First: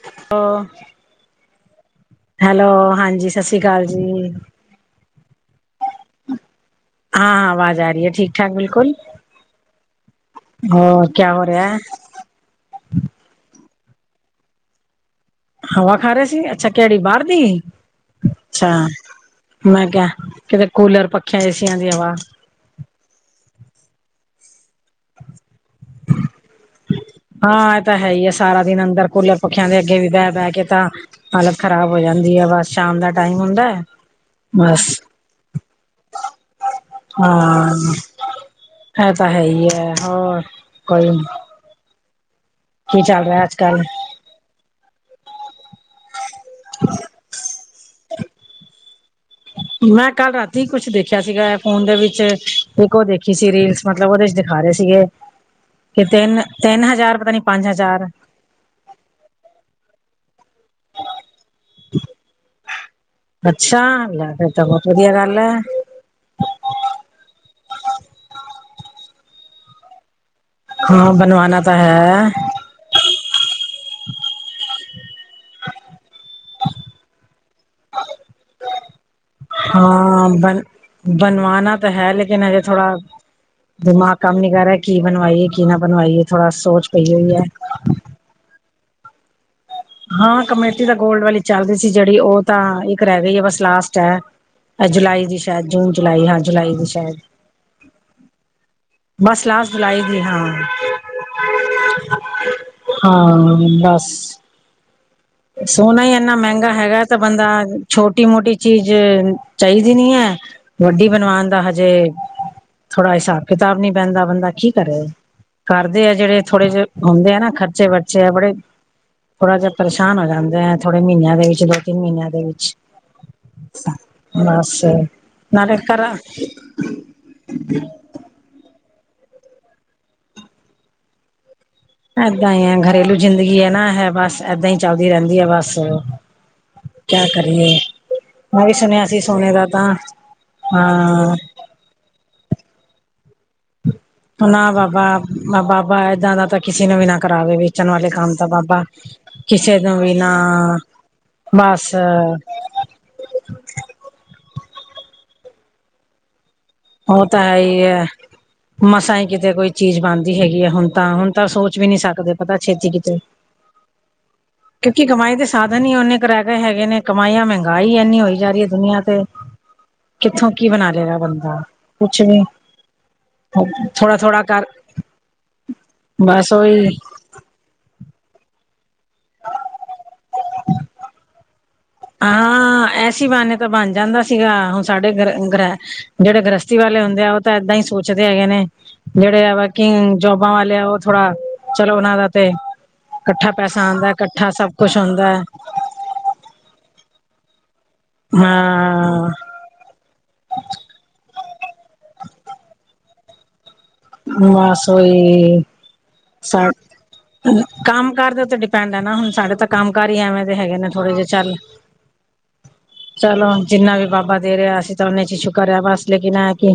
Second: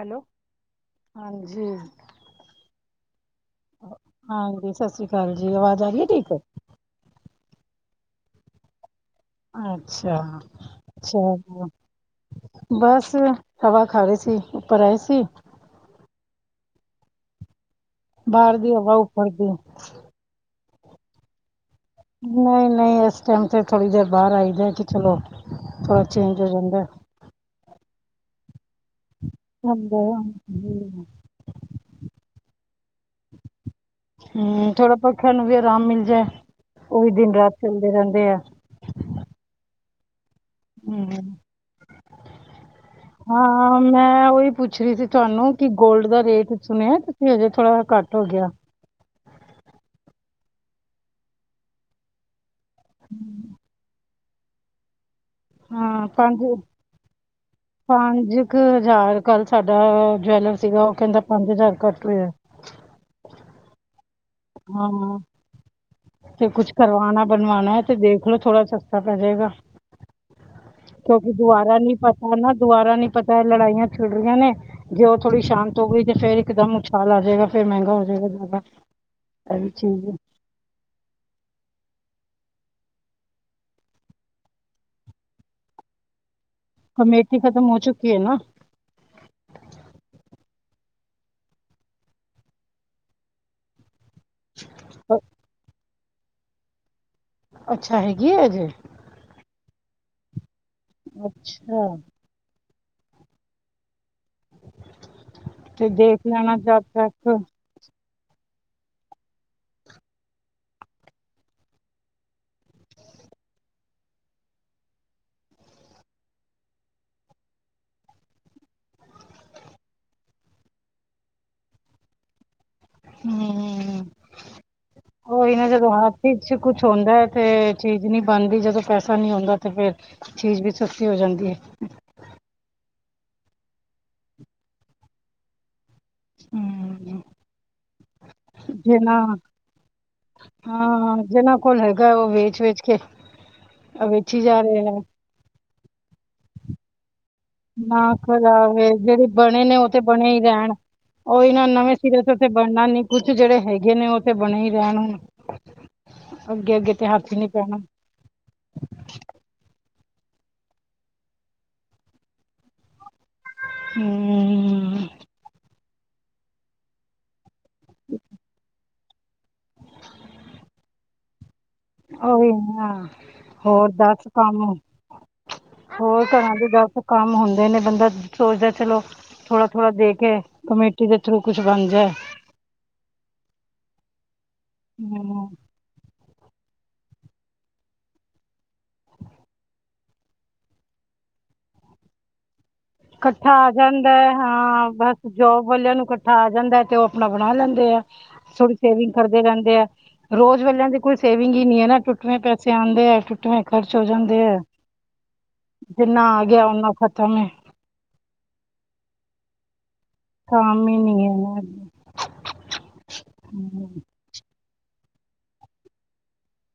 Hello ਹਾਂਜੀ hello, ਹਾਂਜੀ ਸਤਿ ਸ੍ਰੀ ਅਕਾਲ ਜੀ। ਹਾਂਜੀ ਸਤਿ ਸ਼੍ਰੀ। ਹਾਂਜੀ, ਆਵਾਜ਼ ਆ ਰਹੀ ਹੈ? ਠੀਕ ਹਾਂ ਆਵਾਜ਼ ਆ ਰਹੀ ਹੈ, ਠੀਕ ਠਾਕ ਬਿਲਕੁਲ। ਅੱਛਾ ਹੋਰ ਕਿਆ ਹੋ ਰਿਹਾ ਚਲੋਂ। ਹੈ ਬਸ ਹਵਾ ਖਾ ਰਹੀ ਸੀ, ਉੱਪਰ ਆਏ ਸੀ। ਹਵਾ ਖਾ ਰਹੇ ਸੀ ਅੱਛਾ ਕਿਹੜੀ ਬਾਹਰ ਦੀ। ਬਾਹਰ ਅੱਛਾ ਦੀ ਹਵਾ ਉੱਪਰ ਦੀ ਮੈਂ ਕਿਹਾ ਕਿਤੇ ਕੂਲਰ ਪੱਖਿਆ ਏਸੀਆਂ ਦੀਆਂ ਹਵਾ ਨਹੀਂ ਨਹੀਂ ਇਸ ਟਾਈਮ 'ਤੇ ਥੋੜ੍ਹੀ ਦੇਰ ਬਾਹਰ ਆਈਦਾ ਕਿ ਚਲੋ ਥੋੜ੍ਹਾ ਚੇਂਜ ਹੋ ਜਾਂਦਾ ਹਾਂ ਇਹ ਤਾਂ ਹੈ ਹੀ ਆ ਸਾਰਾ ਦਿਨ ਅੰਦਰ ਕੂਲਰ ਪੱਖਿਆਂ ਦੇ ਅੱਗੇ ਵੀ ਬਹਿ ਬਹਿ ਕੇ ਤਾਂ ਹਮ ਹਾਲਤ ਖ਼ਰਾਬ ਹੋ ਜਾਂਦੀ ਹੈ ਬਸ ਸ਼ਾਮ ਦਾ ਟਾਈਮ ਹੁੰਦਾ ਹੈ ਹੂੰ ਬਸ ਥੋੜਾ ਪੱਖਿਆਂ ਨੂੰ ਵੀ ਆਰਾਮ ਮਿਲ ਜਾਏ ਉਹ ਵੀ ਦਿਨ ਰਾਤ ਚੱਲਦੇ ਰਹਿੰਦੇ ਆ ਐ ਤਾਂ ਹੈ ਹੀ ਹੈ ਹੋਰ ਹਮ ਕੋਈ ਕੀ ਚੱਲ ਰਿਹਾ ਅੱਜ ਹਾਂ ਕੱਲ ਮੈਂ ਉਹੀ ਪੁੱਛ ਰਹੀ ਸੀ ਤੁਹਾਨੂੰ ਕਿ ਗੋਲਡ ਦਾ ਰੇਟ ਕੁਛ ਸੁਣਿਆ ਤੁਸੀਂ ਹਜੇ ਥੋੜ੍ਹਾ ਘੱਟ ਹੋ ਗਿਆ ਮੈਂ ਕੱਲ ਰਾਤੀ ਕੁਛ ਦੇਖਿਆ ਸੀਗਾ ਐ ਫੋਨ ਦੇ ਵਿੱਚ ਇੱਕ ਉਹ ਦੇਖੀ ਸੀ ਰੀਲਸ ਮਤਲਬ ਮਤਲਬ ਉਹਦੇ ਚ ਦਿਖਾ ਰਹੇ ਸੀਗੇ ਕਿ ਹਾਂ ਤਿੰਨ ਪੰਜ ਤਿੰਨ ਹਜ਼ਾਰ ਪਤਾ ਨੀ ਪੰਜ ਹਜ਼ਾਰ ਪੰਜ ਕੁ ਹਜ਼ਾਰ ਕੱਲ੍ਹ ਸਾਡਾ ਜਵੈਲਰ ਸੀਗਾ ਉਹ ਕਹਿੰਦਾ ਪੰਜ ਹਜ਼ਾਰ ਘੱਟ ਹੋਇਆ ਅੱਛਾ ਲੈ ਫਿਰ ਤਾਂ ਬਹੁਤ ਵਧੀਆ ਗੱਲ ਐ ਤੇ ਕੁਛ ਕਰਵਾਣਾ ਬਣਵਾਣਾ ਤੇ ਦੇਖਲੋ ਥੋੜਾ ਸਸਤਾ ਪੈ ਜਾਏਗਾ ਹਾਂ ਕਿਉਂਕਿ ਬਣਵਾਣਾ ਤਾਂ ਦੁਬਾਰਾ ਨੀ ਹੈ ਪਤਾ ਨਾ ਦੁਬਾਰਾ ਨੀ ਪਤਾ ਇਹ ਲੜਾਈ ਛਿੜ ਰਹੀਆਂ ਨੇ ਜੇ ਉਹ ਥੋੜ੍ਹੀ ਸ਼ਾਂਤ ਹੋ ਗਈ ਤੇ ਫੇਰ ਇੱਕਦਮ ਉਛਾਲ ਆ ਜਾਏਗਾ ਫਿਰ ਮਹਿੰਗਾ ਹੋ ਜਾਏਗਾ ਜ਼ਿਆਦਾ ਇਹ ਵੀ ਚੀਜ਼ ਹੈ ਅੰਬਰ ਬਣਵਾਨਾ ਤਾਂ ਹੈ ਲੇਕਿਨ ਹਜੇ ਥੋੜਾ ਦਿਮਾਗ ਕੰਮ ਨੀ ਕਰ ਰਿਹਾ ਕੀ ਬਣਵਾਈਏ ਕੀ ਨਾ ਬਣਵਾਈਏ ਥੋੜਾ ਸੋਚ ਪਈ ਹੋਈ ਹੈ ਕੇ ਨਾ ਹਾਂ ਕਮੇਟੀ ਦਾ ਗੋਲਡ ਵਾਲੀ ਚੱਲਦੀ ਸੀ ਜਿਹੜੀ ਉਹ ਤਾਂ ਇੱਕ ਰਹਿ ਗਈ ਹੈ ਬਸ ਲਾਸਟ ਚ ਹੈ ਅ- ਜੁਲਾਈ ਦੀ ਸ਼ਾਇਦ ਜੂਨ ਜੁਲਾਈ ਹਾਂ ਜੁਲਾਈ ਦੀ ਸ਼ਾਇਦ ਅੱਛਾ ਹੈਗੀ ਹੈ ਅਜੇ ਬਸ ਲਾਸਟ ਜੁਲਾਈ ਦੀ ਹਾਂ ਅੱਛਾ ਹਾਂ ਬਸ ਅਤੇ ਸੋਨਾ ਹੀ ਦੇਖ ਇੰਨਾ ਲੈਣਾ ਮਹਿੰਗਾ ਜਦ ਹੈਗਾ ਤਾਂ ਤੱਕ ਬੰਦਾ ਛੋਟੀ ਮੋਟੀ ਚੀਜ਼ ਚਾਹੀਦੀ ਨੀ ਹੈ ਵੱਡੀ ਬਣਵਾਉਣ ਦਾ ਹਜੇ ਥੋੜਾ ਹਿਸਾਬ ਕਿਤਾਬ ਨਹੀਂ ਪੈਂਦਾ ਬੰਦਾ ਕੀ ਕਰੇ ਕਰਦੇ ਆ ਜਿਹੜੇ ਥੋੜੇ ਜਿਹੇ ਹੁੰਦੇ ਆ ਨਾ ਖਰਚੇ ਬਰਚੇ ਆ ਬੜੇ ਥੋੜਾ ਜਿਹਾ ਪਰੇਸ਼ਾਨ ਹੋ ਜਾਂਦੇ ਆ ਥੋੜੇ ਮਹੀਨਿਆਂ ਦੇ ਵਿੱਚ ਦੋ ਤਿੰਨ ਮਹੀਨਿਆਂ ਦੇ ਵਿੱਚ ਹੂੰ ਬਸ ਉਹੀ ਨਾ ਨਾਲੇ ਜਦੋਂ ਘਰ ਹੱਥ ਚ ਕੁਛ ਹੁੰਦਾ ਹੈ ਤੇ ਚੀਜ਼ ਨਹੀਂ ਬਣਦੀ ਜਦੋਂ ਪੈਸਾ ਨੀ ਆਉਂਦਾ ਤੇ ਫੇਰ ਚੀਜ਼ ਵੀ ਸਸਤੀ ਹੋ ਜਾਂਦੀ ਹੈ ਏਦਾਂ ਹੀ ਆ ਘਰੇਲੂ ਜ਼ਿੰਦਗੀ ਹੈ ਨਾ ਹੈ ਬੱਸ ਏਦਾਂ ਹੀ ਚੱਲਦੀ ਰਹਿੰਦੀ ਹੈ ਬਸ ਹਮ ਕਿਆ ਕਰੀਏ ਮੈਂ ਵੀ ਸੁਣਿਆ ਜਿਨਾ ਸੀ ਸੋਨੇ ਦਾ ਤਾਂ ਹਾਂ ਜਿਹਨਾਂ ਕੋਲ ਹੈਗਾ ਉਹ ਵੇਚ ਵੇਚ ਕੇ ਜਾ ਨਾ ਰਹੇ ਹੈ ਬਾਬਾ ਬਾਬਾ ਏਦਾਂ ਦਾ ਕਿਸੀੇ ਨੂੰ ਵੀ ਨਾ ਕਰਾਵੇ ਵੇਚਣ ਵਾਲੇ ਨਾ ਕੰਮ ਤਾਂ ਬਾਬਾ ਖਰਾਵੇ ਜਿਹੜੇ ਬਣੇ ਨੇ ਕਿਸੇ ਉਹ ਨੂੰ ਤੇ ਵੀ ਨਾ ਬਣੇ ਹੀ ਰਹਿਣ ਬਸ। ਇਨਾ ਨੀ ਕੁੱਛ ਜਿਹੜੇ ਹੈਗੇ ਨੇ ਉਹ ਤੇ ਬਣੇ ਹੀ ਰਹਿਣ ਹੁਣ ਅੱਗੇ ਅੱਗੇ। ਤੇ ਉਹ ਹੱਥ ਤਾਂ ਨੀ ਹੈ ਪੈਣਾ ਹੀ ਹੈ ਮਸਾ ਈ ਕਿਤੇ ਕੋਈ ਚੀਜ਼ ਬਣਦੀ ਹੈਗੀ ਹੈ ਹੁਣ ਤਾਂ ਹੁਣ ਤਾਂ ਸੋਚ ਵੀ ਨਹੀਂ ਸਕਦੇ ਪਤਾ ਛੇਤੀ ਕਿਤੇ ਹੂੰ ਕਿਉਂਕਿ ਕਮਾਈ ਦੇ ਸਾਧਨ ਹੀ ਓਨੇ ਕਰ ਰਹਿ ਗਏ ਹੈਗੇ ਨੇ ਕਮਾਈ ਆ ਮਹਿੰਗਾਈ ਇੰਨੀ ਹੋਈ ਜਾ ਰਹੀ ਹੈ ਦੁਨੀਆਂ ਤੇ। ਕਿੱਥੋਂ ਕੀ ਬਣਾ ਲੈਗਾ ਬੰਦਾ। ਕੁਛ ਵੀ ਉਹੀ ਨਾ, ਹੋਰ ਥੋੜਾ ਦੱਸ ਥੋੜਾ ਕਰ ਕੰਮ? ਹੋਰ ਘਰਾਂ ਦੇ ਬਸ ਕੰਮ ਹੁੰਦੇ ਨੇ ਬੰਦਾ ਸੋਚਦਾ ਚਲੋ ਥੋੜਾ ਥੋੜਾ ਦੇ ਕੇ, ਕਮੇਟੀ ਦੇ ਥਰੂ ਕੁਛ ਬਣ ਜਾਏ। ਹਾਂ ਐਸੀ ਬਹਾਨੇ ਤਾਂ ਬਣ ਜਾਂਦਾ ਸੀਗਾ, ਹੁਣ ਸਾਡੇ ਗਰ ਹੂੰ ਗ੍ਰਹਿ ਜਿਹੜੇ ਗ੍ਰਹਸਤੀ ਵਾਲੇ ਹੁੰਦੇ ਆ ਉਹ ਤਾਂ ਏਦਾਂ ਹੀ ਸੋਚਦੇ ਹੈਗੇ ਨੇ। ਜਿਹੜੇ ਐ ਵਰਕਿੰਗ ਜੋਬਾਂ ਵਾਲੇ ਐ, ਉਹ ਥੋੜਾ ਚਲੋ ਉਹਨਾਂ ਦਾ ਤੇ ਇਕੱਠਾ ਪੈਸਾ ਆਉਂਦਾ ਇਕੱਠਾ ਸਬ ਕੁੱਛ ਹੁੰਂਦਾ ਹੈ। ਵੱਲਿਆਂ ਨੂੰ ਇਕੱਠਾ ਆ ਜਾਂਦਾ ਹੈ, ਤੇ ਉਹ ਆਪਣਾ ਬਣਾ ਲੈਂਦੇ ਆ ਥੋੜੀ ਸੇਵਿੰਗ ਹਾਂ ਕਰਦੇ ਰਹਿੰਦੇ ਆ। ਰੋਜ਼ ਵੇਲਿਆਂ ਦੇ ਕੋਈ ਸੇਵਿੰਗ ਹੀ ਨੀ ਹੈ ਨਾ, ਟੁੱਟਵੇਂ ਪੈਸੇ ਆਉਂਦੇ ਹੈ ਟੁੱਟਵੇਂ ਖਰਚ ਹੋ ਜਾਂਦੇ ਐ, ਬਸ ਉਹੀ ਜਿੰਨਾ ਆ ਗਿਆ ਸਾ ਓਨਾ ਖਤਮ ਹੈ ਕੰਮ ਕਾਰ ਦੇ ਉੱਤੇ ਡਿਪੈਂਡ ਹੈ ਨਾ, ਹੁਣ ਸਾਡੇ ਤਾਂ ਕੰਮ ਕਾਰ ਹੀ ਐਵੇਂ ਦੇ ਹੈਗੇ ਕੰਮ ਨੇ ਹੀ ਥੋੜ੍ਹੇ ਜਿਹੇ ਨਹੀਂ ਹੈ ਚੱਲ ਨਾ ਚਲੋ ਜਿੰਨਾ ਵੀ ਬਾਬਾ ਦੇ ਰਿਹਾ ਅਜ ਓਹਨੇ ਚ ਸ਼ੁਕਰ ਹੈ ਬਸ, ਲਕਿਨ ਐ ਹੈ ਕਿ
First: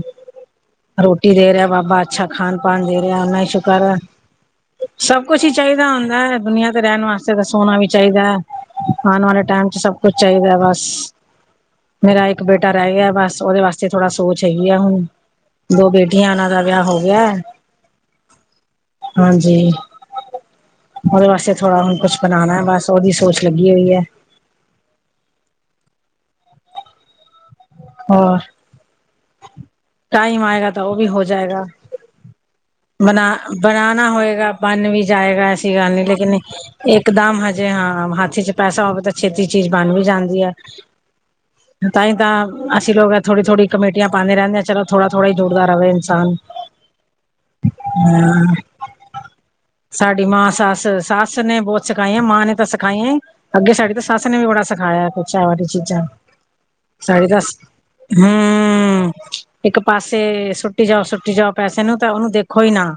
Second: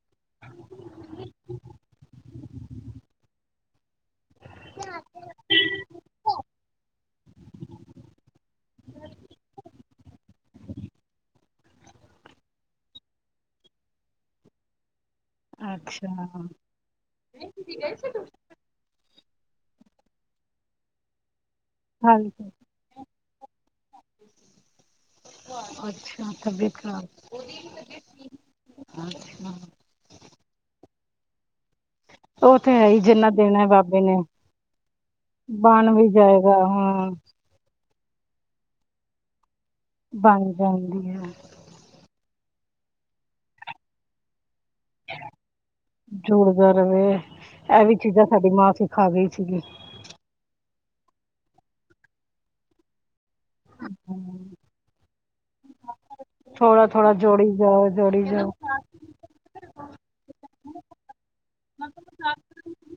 ਰੋਟੀ ਦੇ ਰਿਹਾ ਬਾਬਾ ਅੱਛਾ ਖਾਣ ਪਾਣ ਦੇ ਰਿਹਾ, ਏਨਾ ਈ ਸ਼ੁਕਰ ਐ ਹਮ। [inaudible] ਸਭ ਕੁਛ ਹੀ ਚਾਹੀਦਾ ਹੁੰਦਾ ਹੈ ਦੁਨੀਆਂ ਤੇ ਰਹਿਣ ਵਾਸਤੇ, ਤਾਂ ਸੋਣਾ ਵੀ ਚਾਹੀਦਾ ਹੈ ਆਉਣ ਵਾਲੇ ਟਾਈਮ ਚ ਸਭ ਕੁਛ ਚਾਹੀਦਾ ਬਸ। [inaudible] ਮੇਰਾ ਇੱਕ ਬੇਟਾ ਰਹਿ ਗਿਆ ਬਸ, ਉਹਦੇ ਵਾਸਤੇ ਥੋੜਾ ਸੋਚ ਹੈਗੀ ਆ ਹੁਣ। ਦੋ ਅੱਛਾ ਬੇਟੀਆਂ ਇਹਨਾਂ ਦਾ ਵਿਆਹ ਹੋ ਗਿਆ। ਹਾਂਜੀ, ਉਹਦੇ ਵਾਸਤੇ ਥੋੜਾ ਹੁਣ ਕੁਛ ਹਾਲ ਬਣਾਉਣਾ ਬਸ। ਉਹਦੀ ਸੋਚ ਲੱਗੀ ਹੋਈ ਹੈ। ਅੱਛਾ ਤਬੀਅਤ ਖ਼ਰਾਬ ਹੋਰ? ਟਾਈਮ ਆਏਗਾ ਤਾਂ ਉਹ ਵੀ ਹੋ ਜਾਏਗਾ। ਉਹ ਤੇ ਹੈ ਹੀ ਬਣਾ ਜਿੰਨਾ ਦੇਣਾ ਹੈ ਬਾਬੇ ਬਣਾਣਾ ਨੇ ਹੋਏਗਾ ਬਣ ਵੀ ਜਾਏਗਾ ਐਸੀ ਬਣ ਗੱਲ ਨੀ ਵੀ ਲੇਕਿਨ ਜਾਏਗਾ ਹਾਂ ਇੱਕਦਮ ਹਜ ਜੀ ਹਾਂ, ਹੱਥ ਚ ਪੈਸਾ ਹੋਵੇ ਤਾਂ ਛੇਤੀ ਚੀਜ਼ ਬਣ ਵੀ ਬਣ ਜਾਂਦੀ ਹੈ। ਜਾਂਦੀ ਹੈ ਤਾਂ ਹੀ ਤਾਂ ਅਸੀਂ ਲੋਕ ਏ ਥੋੜ੍ਹੀ ਥੋੜੀ ਕਮੇਟੀਆਂ ਪਾਉਂਦੇ ਰਹਿੰਦੇ ਆ ਚਲੋ ਥੋੜ੍ਹਾ ਥੋੜਾ ਹੀ ਜੋੜਦਾ ਰਵੇ ਇਨਸਾਨ ਕਰਲੇ [inaudible] ਇਹ ਵੀ ਚੀਜ਼ਾਂ ਸਾਡੀ ਹਾਂ ਮਾਂ ਸਿਖਾ ਗਈ ਸੀਗੀ। ਸਾਡੀ ਮਾਂ ਸੱਸ, ਸੱਸ ਨੇ ਬਹੁਤ ਸਿਖਾਈਆਂ ਮਾਂ ਨੇ ਤਾਂ ਸਿਖਾਈਆਂ। ਅੱਗੇ ਸਾਡੀ ਤਾਂ ਸੱਸ ਨੇ ਵੀ ਬੜਾ ਸਿਖਾਇਆ ਕੁਛ ਐ ਵਾਲੀ ਚੀਜ਼ਾਂ, ਥੋੜ੍ਹਾ ਥੋੜ੍ਹਾ ਸਾਡੀ ਜੋੜੀ ਸੱਸ ਜਾਓ ਜੋੜੀ ਜਾਓ ਹੂ ਇੱਕ ਪਾਸੇ ਸੁੱਟੀ ਜਾਓ ਸੁੱਟੀ ਜਾਓ ਪੈਸੇ ਨੂੰ ਤਾਂ ਉਹਨੂੰ ਦੇਖੋ ਹੀ ਨਾ।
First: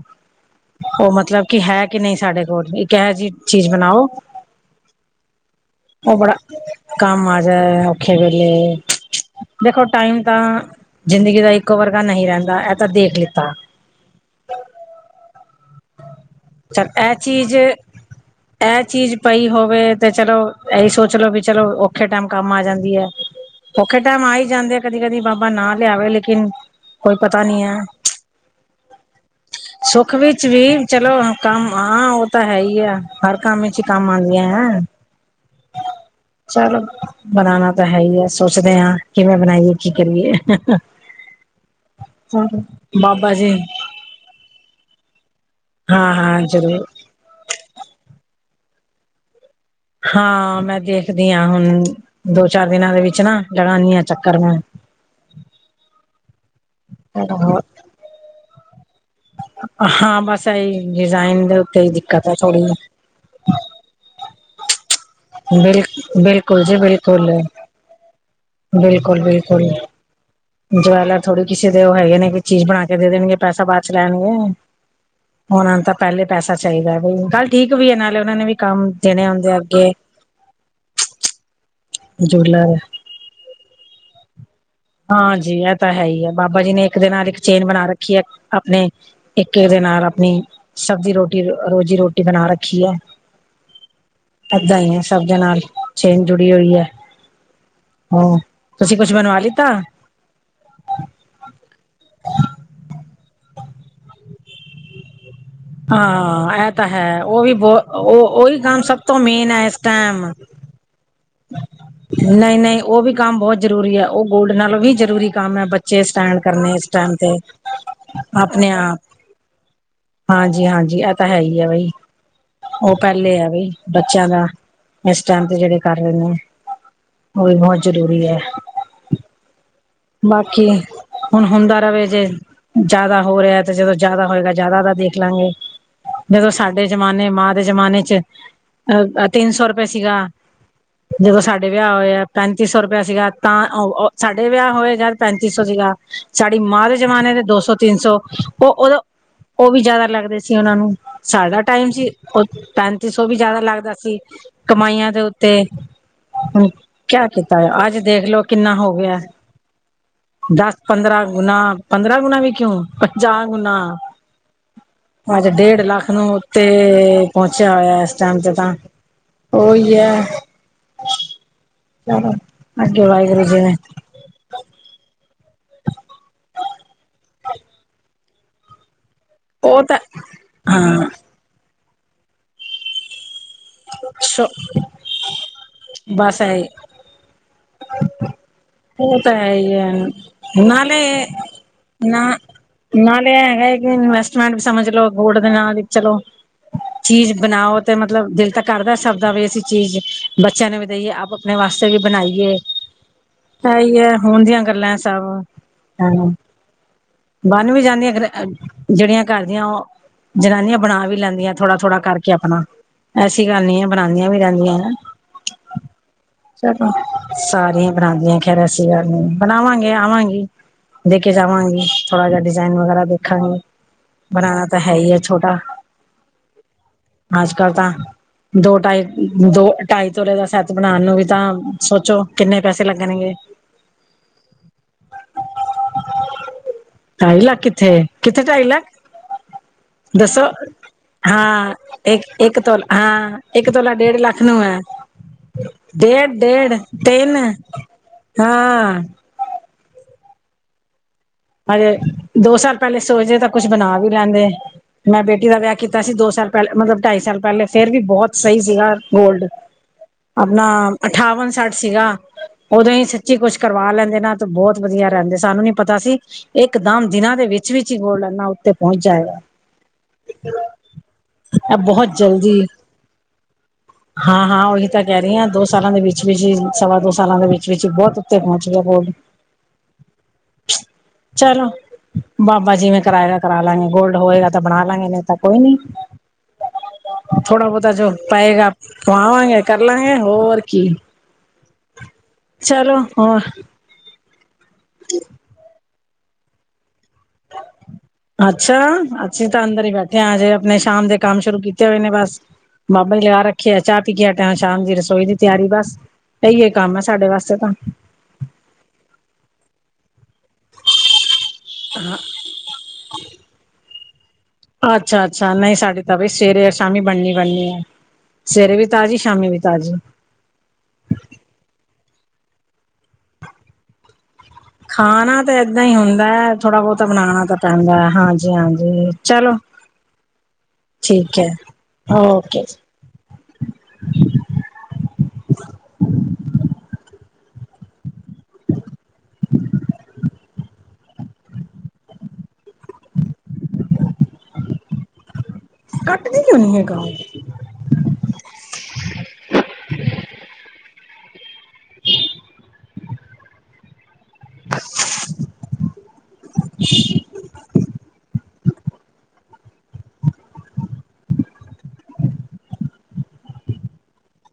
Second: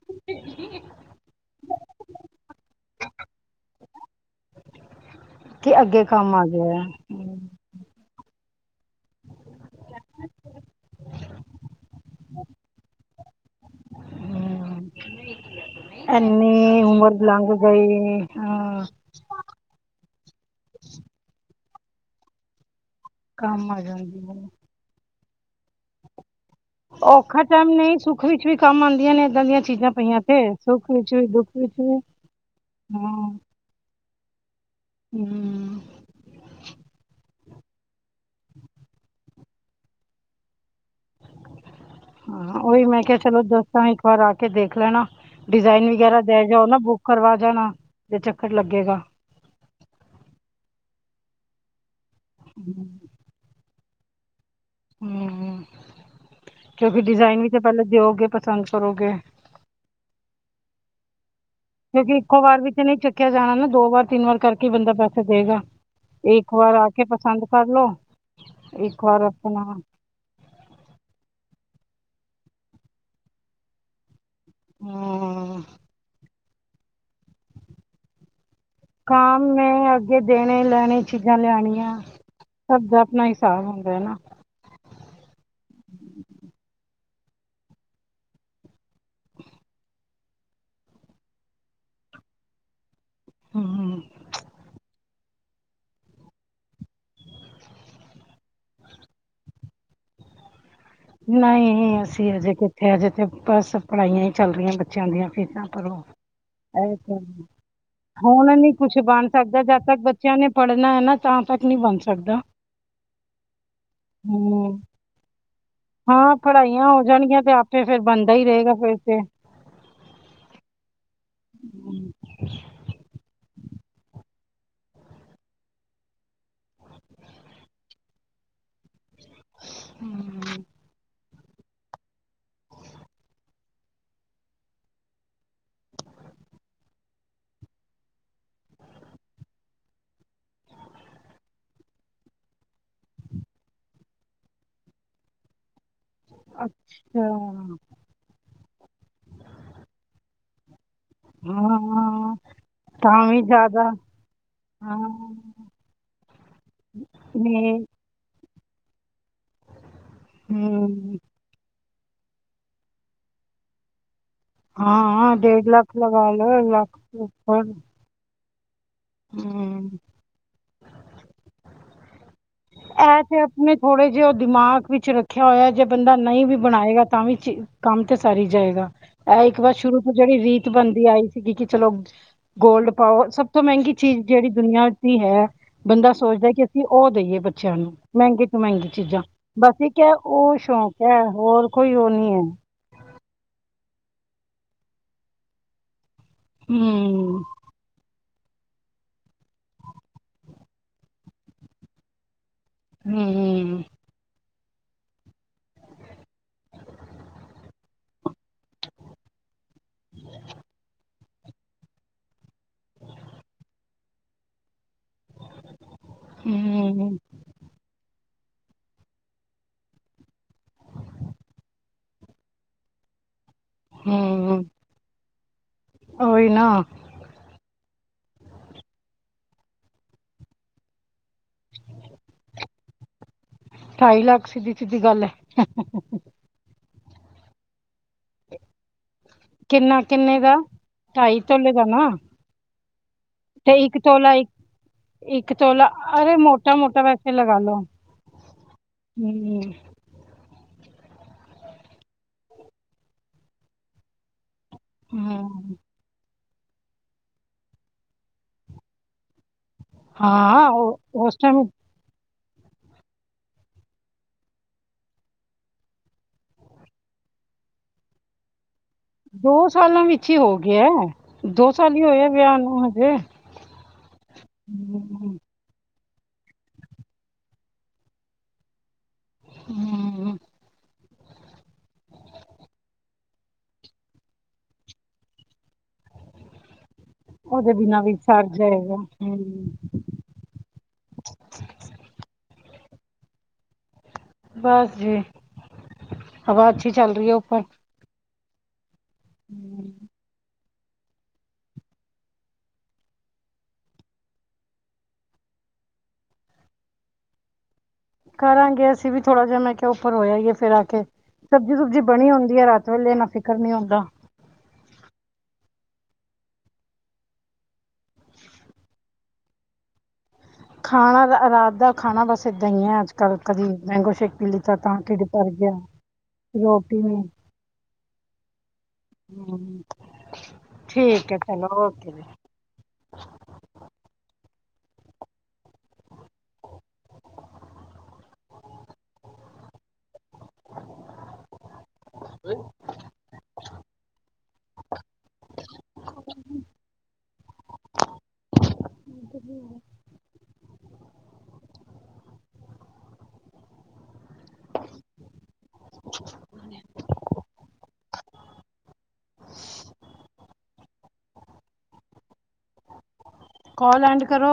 ਉਹ ਮਤਲਬ ਕਿ ਹੈ ਕਿ ਨਹੀਂ ਸਾਡੇ ਕੋਲ, ਇੱਕ ਇਹੋ ਜਿਹੀ ਚੀਜ਼ ਬਣਾਓ। ਕੀ ਅੱਗੇ ਕੰਮ ਆ ਗਿਆ ਆ। ਜੇ ਔਖੇ ਵੇਲੇ ਦੇਖੋ ਟਾਈਮ ਤਾਂ ਜ਼ਿੰਦਗੀ ਦਾ ਇੱਕੋ ਵਰਗਾ ਨਹੀਂ ਰਹਿੰਦਾ ਇਹ ਤਾਂ ਦੇਖ ਲਿੱਤਾ ਐਨੀ ਚੱਲ ਇਹ ਉਮਰ ਲਾਂਗ ਚੀਜ਼ ਗਈ ਏ ਇਹ ਚੀਜ਼ ਪਈ ਹੋਵੇ ਤੇ ਚਲੋ, ਇਹੀ ਸੋਚ ਲੋ ਵੀ ਚਲੋ ਔਖੇ ਟਾਈਮ ਕੰਮ ਆ ਜਾਂਦੀ ਹੈ। ਕੰਮ ਆ ਔਖੇ ਟਾਈਮ ਜਾਂਦੀ ਆ ਹੈ ਹੀ ਜਾਂਦੇ ਆ ਕਦੀ ਕਦੀ ਬਾਬਾ ਨਾ ਲਿਆਵੇ, ਲੇਕਿਨ ਕੋਈ ਔਖਾ ਪਤਾ ਨੀ ਟਾਈਮ ਹੈ। ਨਹੀਂ, ਸੁੱਖ ਵਿੱਚ ਵੀ ਕੰਮ ਆਉਂਦੀਆਂ ਨੇ ਏਦਾਂ ਦੀਆਂ ਚੀਜ਼ਾਂ ਪਈਆਂ ਤੇ ਕੀ ਸੁੱਖ ਚਲੋ ਵਿੱਚ ਵੀ ਦੁੱਖ ਕੰਮ ਵਿੱਚ ਵੀ ਆਂ ਉਹ ਤਾਂ ਹੈ ਈ ਐ, ਹਾਂ ਹਰ ਕੰਮ ਵਿੱਚ ਹੀ ਕੰਮ ਆਦੀਆਂ। ਹਮ [inaudible] ਚਲੋ ਬਨਾਨਾ ਤਾਂ ਹੈ ਈ ਐ ਸੋਚਦੇ ਆ ਕਿਵੇਂ ਬਨਾਈਏ ਕੀ ਕਰੀਏ। ਹਾਂ ਉਈ ਮੈਂ ਕਿਆ ਬਾਬਾ ਚਲੋ ਜੀ ਦੱਸਾਂ ਇ ਵਾਰ ਆ ਕੇ ਦੇਖ ਲੈਨਾ ਡਿਜ਼ਾਇਨ ਹਾਂ ਵਗੈਰਾ ਹਾਂ ਜੇਹ ਜਾ ਓ ਨਾ ਜ਼ਰੂਰ ਬੁੱਕ ਕਰਵਾ ਜਾਨਾ ਜੇ ਚੱਕਰ ਲੱਗੇਗਾ। ਹਾਂ ਮੈਂ ਦੇਖਦੀ ਆ ਹੁਨ ਦੋ ਚਾਰ ਦਿਨਾਂ ਦੇ ਵਿੱਚ ਨਾ ਲਗਾਨੀ ਆਂ ਚੱਕਰ ਮੈਂ। ਹੂੰ ਕਿਓਂਕਿ ਡਿਜ਼ਾਇਨ ਵੀ ਤਾਂ ਮੈਂ ਪੈਲਾਂ ਦੇਓਗੇ ਪਸੰਦ ਕਰੋਗੇ। ਹਾਂ ਬਸ ਏਈ ਡਿਜ਼ਾਇਨ ਦੇ ਉੱਤੇ ਈ ਦਿੱਕਤ ਐ ਥੋੜੀ ਜੀ। ਕੇ ਜਾਨਾ ਨਾ ਦੋ ਵਾਰ ਤਿੰਨ ਵਾਰ ਕਰਕੇ ਈ ਬੰਦਾ ਪੈ ਦੇਗਾ ਬਿਲ ਇੱਕ ਬਿਲਕੁਲ ਵਾਰ ਜੀ ਆ ਕੇ ਬਿਲਕੁਲ ਪਸੰਦ ਕਰਲੋ ਇੱਕ ਵਾਰ ਬਿਲਕੁਲ ਬਿਲਕੁਲ ਆਪਨਾ ਜਵੈਲਰ ਥੋੜੀ ਕਿਸੇ ਦੇ ਓ ਹੈਗੇ ਨੇ ਕਿ ਚੀਜ਼ ਬਨਾ ਕੇ ਦੇਨਗੇ ਪੈਸਾ ਬਾ ਚ ਲੈਨਗੇ ਓਨਾਂ ਨੂੰ ਤਾਂ ਪੈਲੇ ਪੈਸਾ ਚਾਈਦਾ ਬਈ ਗੱਲ ਠੀਕ ਵੀ ਏ ਨਾਲੇ ਓਨਾਂ ਨੇ ਵੀ ਕੰਮ ਦੇਨੇ ਹੁੰਦੇ ਅੱਗੇ ਦੇਨੇ ਲੈਨੇ ਚੀਜ਼ਾਂ ਲਿਆਨੀਆਂ ਜੂਲਰ ਸਬ ਦਾ ਆਪਨਾ ਹਿਸਾਬ ਹੁੰਦਾ ਐ ਨਾ। ਹਾਂਜੀ ਐ ਤਾਂ ਹੈ ਈ ਐ ਬਾਬਾ ਜੀ ਨੇ ਇੱਕ ਦੇ ਨਾਲ ਇੱਕ ਚੇਨ ਬਨਾ ਰੱਖੀ ਏ ਆਪਨੇ ਇੱਕ ਏਦੇ ਨਾਲ ਆਪਨੀ ਸਬਜ਼ੀ ਰੋਟੀ ਰੋਜ਼ੀ ਰੋਟੀ ਬਨਾ ਰੱਖੀ ਐ। ਹੂੰ ਏਦਾਂ ਈ ਐ ਸਬ। ਨਾਲ ਚੇਨ ਜੁੜੀ ਹੂਈ ਐ ਹੂੰ ਤੁਸੀਂ ਕੁਛ ਬਨਵਾ ਲਿ ਤਾ ਨਈ ਅਸੀਂ ਹਜੇ ਕਿੱਥੇ ਅਜੇ ਤੇ ਬਸ ਪੜਾਈਆਂ ਈ ਚੱਲ ਰਈਆਂ ਬੱਚੇਆਂ ਦੀਆਂ ਫੀਸਾਂ ਹਾਂ ਇਹ ਤਾਂ ਹੈ ਉਹ ਵੀ ਬਹੁ ਉਹ ਉਹੀ ਹੁਨ ਨੀ ਕੰਮ ਕੁਛ ਸਭ ਤੋਂ ਬਨ ਮੇਨ ਸਕਦਾ ਜਦ ਤੱਕ ਬੱਚੇਆਂ ਨੇ ਪੜਨਾ ਐ ਨਾ ਤਾਂ ਤੱਕ ਨਹੀਂ ਬਣ ਸਕਦਾ ਨਈ-ਨਈ ਓ ਵੀ ਕੰਮ ਬੋਹ ਜ਼ਰੂਰੀ ਆ ਓ ਗੋਲਡ ਨਾਲੋਂ ਹੂੰ ਵੀ ਜ਼ਰੂਰੀ ਕੰਮ ਐ ਬੱ ਬੱਚੇ ਹਾਂ ਸਟੈਂਡ ਕਰਨੇ ਇਸ ਪੜ੍ਹਾਈਆਂ ਹੋ ਟੈਮ ਤੇ ਜਾਣਗੀਆਂ ਤਾਂ ਆਪੇ ਫਿਰ ਬਣਦਾ ਹੀ ਆਪਨੇੇ ਰਹੇਗਾ ਫਿਰ ਤਾਂ ਆਪ ਹਾਂਜੀ-ਹਾਂਜੀ ਐ ਤਾਂ ਹੈ ਈ ਆ ਬਈ ਹੂੰ ਓ ਪੈਲੇ ਆ ਬਈ ਬੱਚੇਆਂ ਦਾ ਇਸ ਟੈਮ ਤੇ ਜੇੜੇ ਕਰ ਰਏ ਨੇ ਓ ਵੀ ਬੋਤ ਜਰੂਰੀ ਐ। ਹੂੰ, ਬਾਕੀ ਹੁਨ ਹੁੰਦਾ ਰਵੇ ਜੇ ਜ਼ਾਦਾ ਹੋ ਰਿਆ ਤੇ ਜਦੋਂ ਜ਼ਾਦਾ ਹੋਏਗਾ ਜ਼ਾਦਾ ਦਾ ਦੇਖ ਲਾਂਗੇ ਜਦੋਂ ਸਾਡੇ ਜ਼ਮਾਨੇ ਮਾਂ ਦੇ ਜਮਾਨੇ ਚ ਅ ਤਿੰਨ ਸੌ ਰੁਪਏ ਸੀਗਾ ਜਦੋਂ ਸਾਡੇ ਵਿਆ ਹੋਏ ਆ ਪੈਂਤੀ ਸੌ ਰੁਪਏਆ ਸੀਗਾ ਤਾਂ ਓ ਓ ਸਾਡੇ ਵਿਆ ਹੋਏ ਜਦ ਪੈਂਤੀ ਸੌ ਸੀਗਾ ਸਾਡੀ ਮਾਂ ਦੇ ਅੱਛਾ ਜਮਾਨੇ ਦੇ ਦੋ ਸੌ ਤਿੰਨ ਸੌ ਓ ਓਦੋ ਓ ਵੀ ਜ਼ਾਦਾ ਲੱਗਦੇ ਸੀ ਓਨਾਂ ਨੂੰ ਸਾਡਾ ਟਾਈਮ ਸੀ ਹਾਂ ਓ ਪੈਂਤੀ ਤਾਂ ਸੌ ਵੀ ਜ਼ਾਦਾ ਜ਼ਿਆਦਾ ਲੱਗਦਾ ਸੀ ਹਾਂ ਕਮਾਈਆਂ ਦੇ ਉੱਤੇ ਹੁਨ ਕਿਆ ਕੀਤਾ ਨਹੀਂ ਜਾ ਅੱਜ ਦੇਖਲੋ ਕਿੰਨਾ ਹੋ ਗਿਆ। ਦਸ ਹੂੰ ਪੰਦਰਾਂ ਗੁਨਾ ਪੰਦਰਾਂ ਗੁਨਾ ਵੀ ਕਿਓਂ ਪੰਜਾ ਗੁਨਾ ਹਾਂ ਅੱਜ ਡੇਢ ਲੱਖ ਨੂੰ ਲਗਾ ਲਓ ਉੱਤੇ ਲੱਖ ਤੋਂ ਉੱਪਰ ਪੋਂਚੇਆ ਹੋਏਆ। ਚੰਦ ਤਾਂ ਹੂੰ ਓਈ ਐ। ਚਲੋ ਅੱਗੇ ਵਾਏਗੁਰੂ ਜੀ ਨੇ। ਜੇ ਓ ਦਿਮਾਗ ਵਿੱਚ ਰੱਖੇਆ ਹੋਏਆ ਜੇ ਬੰਦਾ ਨਈ ਵੀ ਬਨਾਏਗਾ ਤਾਂ ਵੀ ਚੀ ਕੰਮ ਤੇ ਸਾਰ ਈ ਜਾਏਗਾ। ਐ ਇੱਕ ਵਾਰ ਉਹ ਤਾਂ ਸ਼ੁਰੂ ਤੋਂ ਜੇੜੀ ਰੀਤ ਬਨਦੀ ਹਾਂ ਆਈ ਸੀਗੀ ਕਿ ਚਲੋ ਗੋਲਡ ਪਾਓ ਸਬ ਸਬ ਤੋਂ ਮੈਂਗੀ ਚੀਜ਼ ਸ਼ ਜੇੜੀ ਦੁਨੀਆਂ ਦੀ ਹੈ ਬੰਦਾ ਬਸ ਸੋਚਦਾ ਐ ਹੈ ਕਿ ਅਸੀਂ ਓ ਦਈਏ ਬੱਚੇ ਮੈਂਗੀ ਤੋਂ ਮੈਂਗੀ ਉਹ ਚੀਜ਼ਾਂ ਤਾਂ ਹੈ ਹੀ ਬਸ ਹੈ ਇੱਕ ਐ ਓ ਸ਼ੌਕ ਐ ਨਾਲੇ ਹੋਰ ਕੋਈ ਓ ਨਾ ਨੀ ਐ। ਨਾਲੇ ਐ ਹੈਗਾ ਕਿ ਇਨਵੈਸਟਮੈਂਟ ਵੀ ਸਮਝ ਲੋੋ ਗੋਲਡ ਦੇ ਨਾਲ ਈ ਚਲੋ। ਹੂੰ ਚੀਜ਼ ਬਨਾਓ ਤੇ ਮਤਲਬ ਦਿਲ ਤੱਕ ਕਰਦਾ ਸਬਦਾ ਵੀ ਅਸੀਂ ਚੀਜ਼ ਬੱਚਿਆਂ ਨੂੰ ਵੀ ਦੇਈਏ ਆਪ ਆਪਨੇ ਵਾਸਤੇ ਵੀ ਬਣਾਈਏ ਹੂੰ ਸਈ ਐ ਹੁਣ ਦੀਆਂ ਗੱਲਾਂ ਐ ਸਭ ਐਹੋ। ਬੰਨ ਵੀ ਜਾਂਦੀਆਂ ਖਰੇ ਅ ਜੇੜੀਆਂ ਕਰ ਦੀਆਂ ਓ ਜਨਾਨੀਆਂ ਬਣਾ ਵੀ ਲੈਂਦੀਆਂ ਥੋੜਾ-ਥੋੜਾ ਕਾਰਕੇ ਅਪਣਾ। ਝੂਠੀ ਗੱਲ ਨੀ ਐ ਬਣਾਦੀਆਂ ਵੀ ਰੈੰਦੀਆਂ ਨੇ, ਚਲੋ ਹੂੰ ਸਾਰੀਆਂ ਈ ਬਣਾਦੀਆਂ ਖੈਰ ਐਸੀਂ ਗੱਲ ਨੀ ਬਣਾਵਾਂਗੇ ਆਵਾਂਗੀ। ਦੇ ਕੇ ਜਾਵਾਂਗੀ ਥੋੜਾ ਜੇਆ ਡਿਜ਼ਾਇਨ ਵਗੈਰਾ ਦੇਖਾਂਗੀ। ਹੂੰ ਬਣਾਣਾ ਤਾਂ ਹੈ ਹੀ ਐ ਛੋਟਾ ਉਹੀ ਨਾ ਅੱਜ-ਕੱਲ ਤਾਂ ਦੋ-ਢਾਈ ਦੋ ਢਾਈ ਤੋਲੇ ਦਾ ਸੈਤ ਬਣਾਣ ਨੂੰ ਵੀ ਤਾਂ ਸੋਚੋ ਕਿੰਨੇ ਪੈਸੇ ਲੱਗਣਗੇ। ਢਾਈ ਲੱਖ ਸਿੱਧੀ-ਸਿੱਧੀ ਗੱਲ ਐ। ਢਾਈ ਲੱਖ ਕਿੱਥੇ, ਕਿੱਥੇ ਭਾਈ ਲੱਖ ਕਿੰਨਾ ਕਿੰਨੇ ਦੱਸੋ ਦਾ? ਢਾਈ ਤੋਲੇ ਹਾਂ ਦਾ ਨਾ ਏਕ ਇੱਕ ਤੋਲਾ ਹਾਂ ਏਕ ਤੇ ਤੋਲਾ ਇੱਕ ਡੇਢ ਲੱਖ ਇੱਕ ਨੂੰ ਐ। ਇੱਕ ਤੋਲਾ ਡੇਢ-ਡੇਢ ਤੇੰਨ ਹਾਂ। ਹਜੇ ਦੋ ਸਾਲ ਪੈਲੇ ਸੋਚਦੇ ਤਾਂ ਕੁਛ ਬਣਾ ਵੀ ਲੈਂਦੇ ਮੈਂ ਬੇਟੀ ਦਾ ਵਿਆਹ ਕੀ ਤਾਂ ਅਸੀਂ ਦੋ ਸਾਲ ਪੈਲੇ ਮਤਲਬ ਢਾਈ ਸਾਲ ਪੈਲੇ ਫੇਰ ਵੀ ਬੋਹਤ ਸਈ ਸੀਗਾ ਗੋਲਡ। ਅਪਣਾ ਅਠਾਵਨ ਸੱਠ ਸੀਗਾ। ਓਦੋਂ ਈ ਸੱਚੀ ਕੁਛ ਕਰਵਾ ਲੈਂਦੇ ਨਾ ਤੇ ਬੋਹਤ ਵਧੀਆ ਰੈੰਦੇ ਸਾਨੂੰ ਨੀ ਪਤਾ ਸੀ ਇਕਦਮ ਦਿਨਾਂ ਦੇ ਵਿੱਚ-ਵਿੱਚ ਈ ਗੋਲਡ ਏਨਾ ਉੱਤੇ ਪਹੁੰਚ ਜਾਏਗਾ ਦੋ ਸਾਲਾਂ ਵਿੱਚ ਈ ਹੋ ਗਿਆ ਦੋ ਇਹ ਸਾਲ ਈ ਬਹੁਤ ਹੋਏ ਵਿਆਹ ਨੂੰ ਹਜੇ ਹਾਂ-ਹਾਂ ਓਈ ਤਾਂ ਕੈ ਰਈ ਹਮ, ਆਂ ਦੋ ਸਾਲਾਂ ਦੇ ਵਿੱਚ ਵਿੱਚ ਈ ਸਵਾ ਦੋ ਸਾਲਾਂ ਦੇ ਵਿੱਚ-ਵਿੱਚ ਈ ਬੋਹਤ ਉੱਤੇ ਪਹੁੰਚ ਗਿਆ ਗੋਲਡ ਹੂੰ। ਚਲੋ ਬਾਬਾ ਜਿਵੇਂ ਕਰਾਏਗਾ ਕਰਾ ਲਾਂਗੇ ਗੋਲਡ ਹੋਏਗਾ ਤਾਂ ਬਣਾ ਲਾਂਗੇ ਨਈ ਤਾਂ ਕੋਈ ਨੀ। ਉਹਦੇ ਥੋੜਾ-ਬੋਤਾ ਬਿਨਾਂ ਜੋ ਵੀ ਸਰ ਪਏਗਾ। ਜਾਏਗਾ ਪਾਵਾਂਗੇ ਹਮ, ਕਰ ਲਾਂਗੇ ਹੋਰ ਕੀ, ਚਲੋ ਹੋਰ ਬਸ ਜੀ ਹਵਾ ਅੱਛੀ ਚੱਲ ਰੀ ਏ ਉੱਪਰ ਅੱਛਾ ਅਸੀਂ ਤਾਂ ਅੰਦਰ ਈ ਬੈਠੇ ਹਜੇ ਆਪਣੇ ਸ਼ਾਮ ਦੇ ਕੰਮ ਸ਼ੁਰੂ ਕੀਤੇ ਹੋਏ ਨੇ ਬਸ ਬਾਬਾ ਨੇ ਲਗਾ ਰੱਖਿਆ ਚਾਹ ਪੀ ਅਟਾ ਸ਼ਾਮ ਦੀ ਰਸੋਈ ਦੀ ਤਿਆਰੀ ਬਸ। ਐਇਓ ਕੰਮ ਐ ਸਾਡੇ ਵਾਸਤੇ ਤਾਂ। ਕਰਾਂਗੇ ਅਸੀਂ ਵੀ ਥੋੜ੍ਹਾ ਜੇਹਾ ਮੈਂ ਕੇਆ ਉੱਪਰ ਹੋ ਆਈਏ ਫਿਰ ਆ ਕੇ। ਸਬਜ਼ੀ-ਸੁਬਜੀੀ ਬਣੀ ਹੁੰਦੀ ਐ ਰਾਤ ਵੇਲੇ ਏਨਾ ਫਿਕਰ ਨੀ ਹੁੰਦਾ। ਅੱਛਾ-ਅੱਛਾ ਨਈ ਸਾਡੇ ਤਾਂ ਬਈ ਸਵੇਰੇ-ਸ਼ਾਮੀ ਬਣਨੀ-ਬਣਨੀ ਏ। ਸਵੇਰੇ ਵੀ ਤਾਜ਼ੀ ਸ਼ਾਮੀ ਵੀ ਤਾਜ਼ੀ। ਖਾਣਾ ਰਾਤ ਦਾ ਖਾਣਾ ਬਸ ਏਦਾਂ ਈ ਐ ਅੱਜ-ਕੱਲ ਕਦੀ ਮੈਂਗੋ ਸ਼ੇਕ ਪੀ ਲਿੱਤਾ ਤਾਂ ਢਿੱਡ ਖਾਣਾ ਭਰ ਤਾਂ ਗਿਆ ਏਦਾਂ ਈ ਹੁੰਦਾ ਰੋਟੀ ਥੋੜਾ-ਬੋਤਾ ਨਹੀਂ ਬਣਾਣਾ ਤਾਂ ਪੈਂਦਾ ਹਾਂਜੀ-ਹਾਂਜੀ। ਠੀਕ ਏ ਚਲੋ ਓਕੇ ਜੀ। ਹੁੰ। ਕੱਟ ਕੇ ਕਿਉ ਨੀ ਹੈਗਾ ਓ ਕੋਲ ਐਂਡ ਕਰੋ।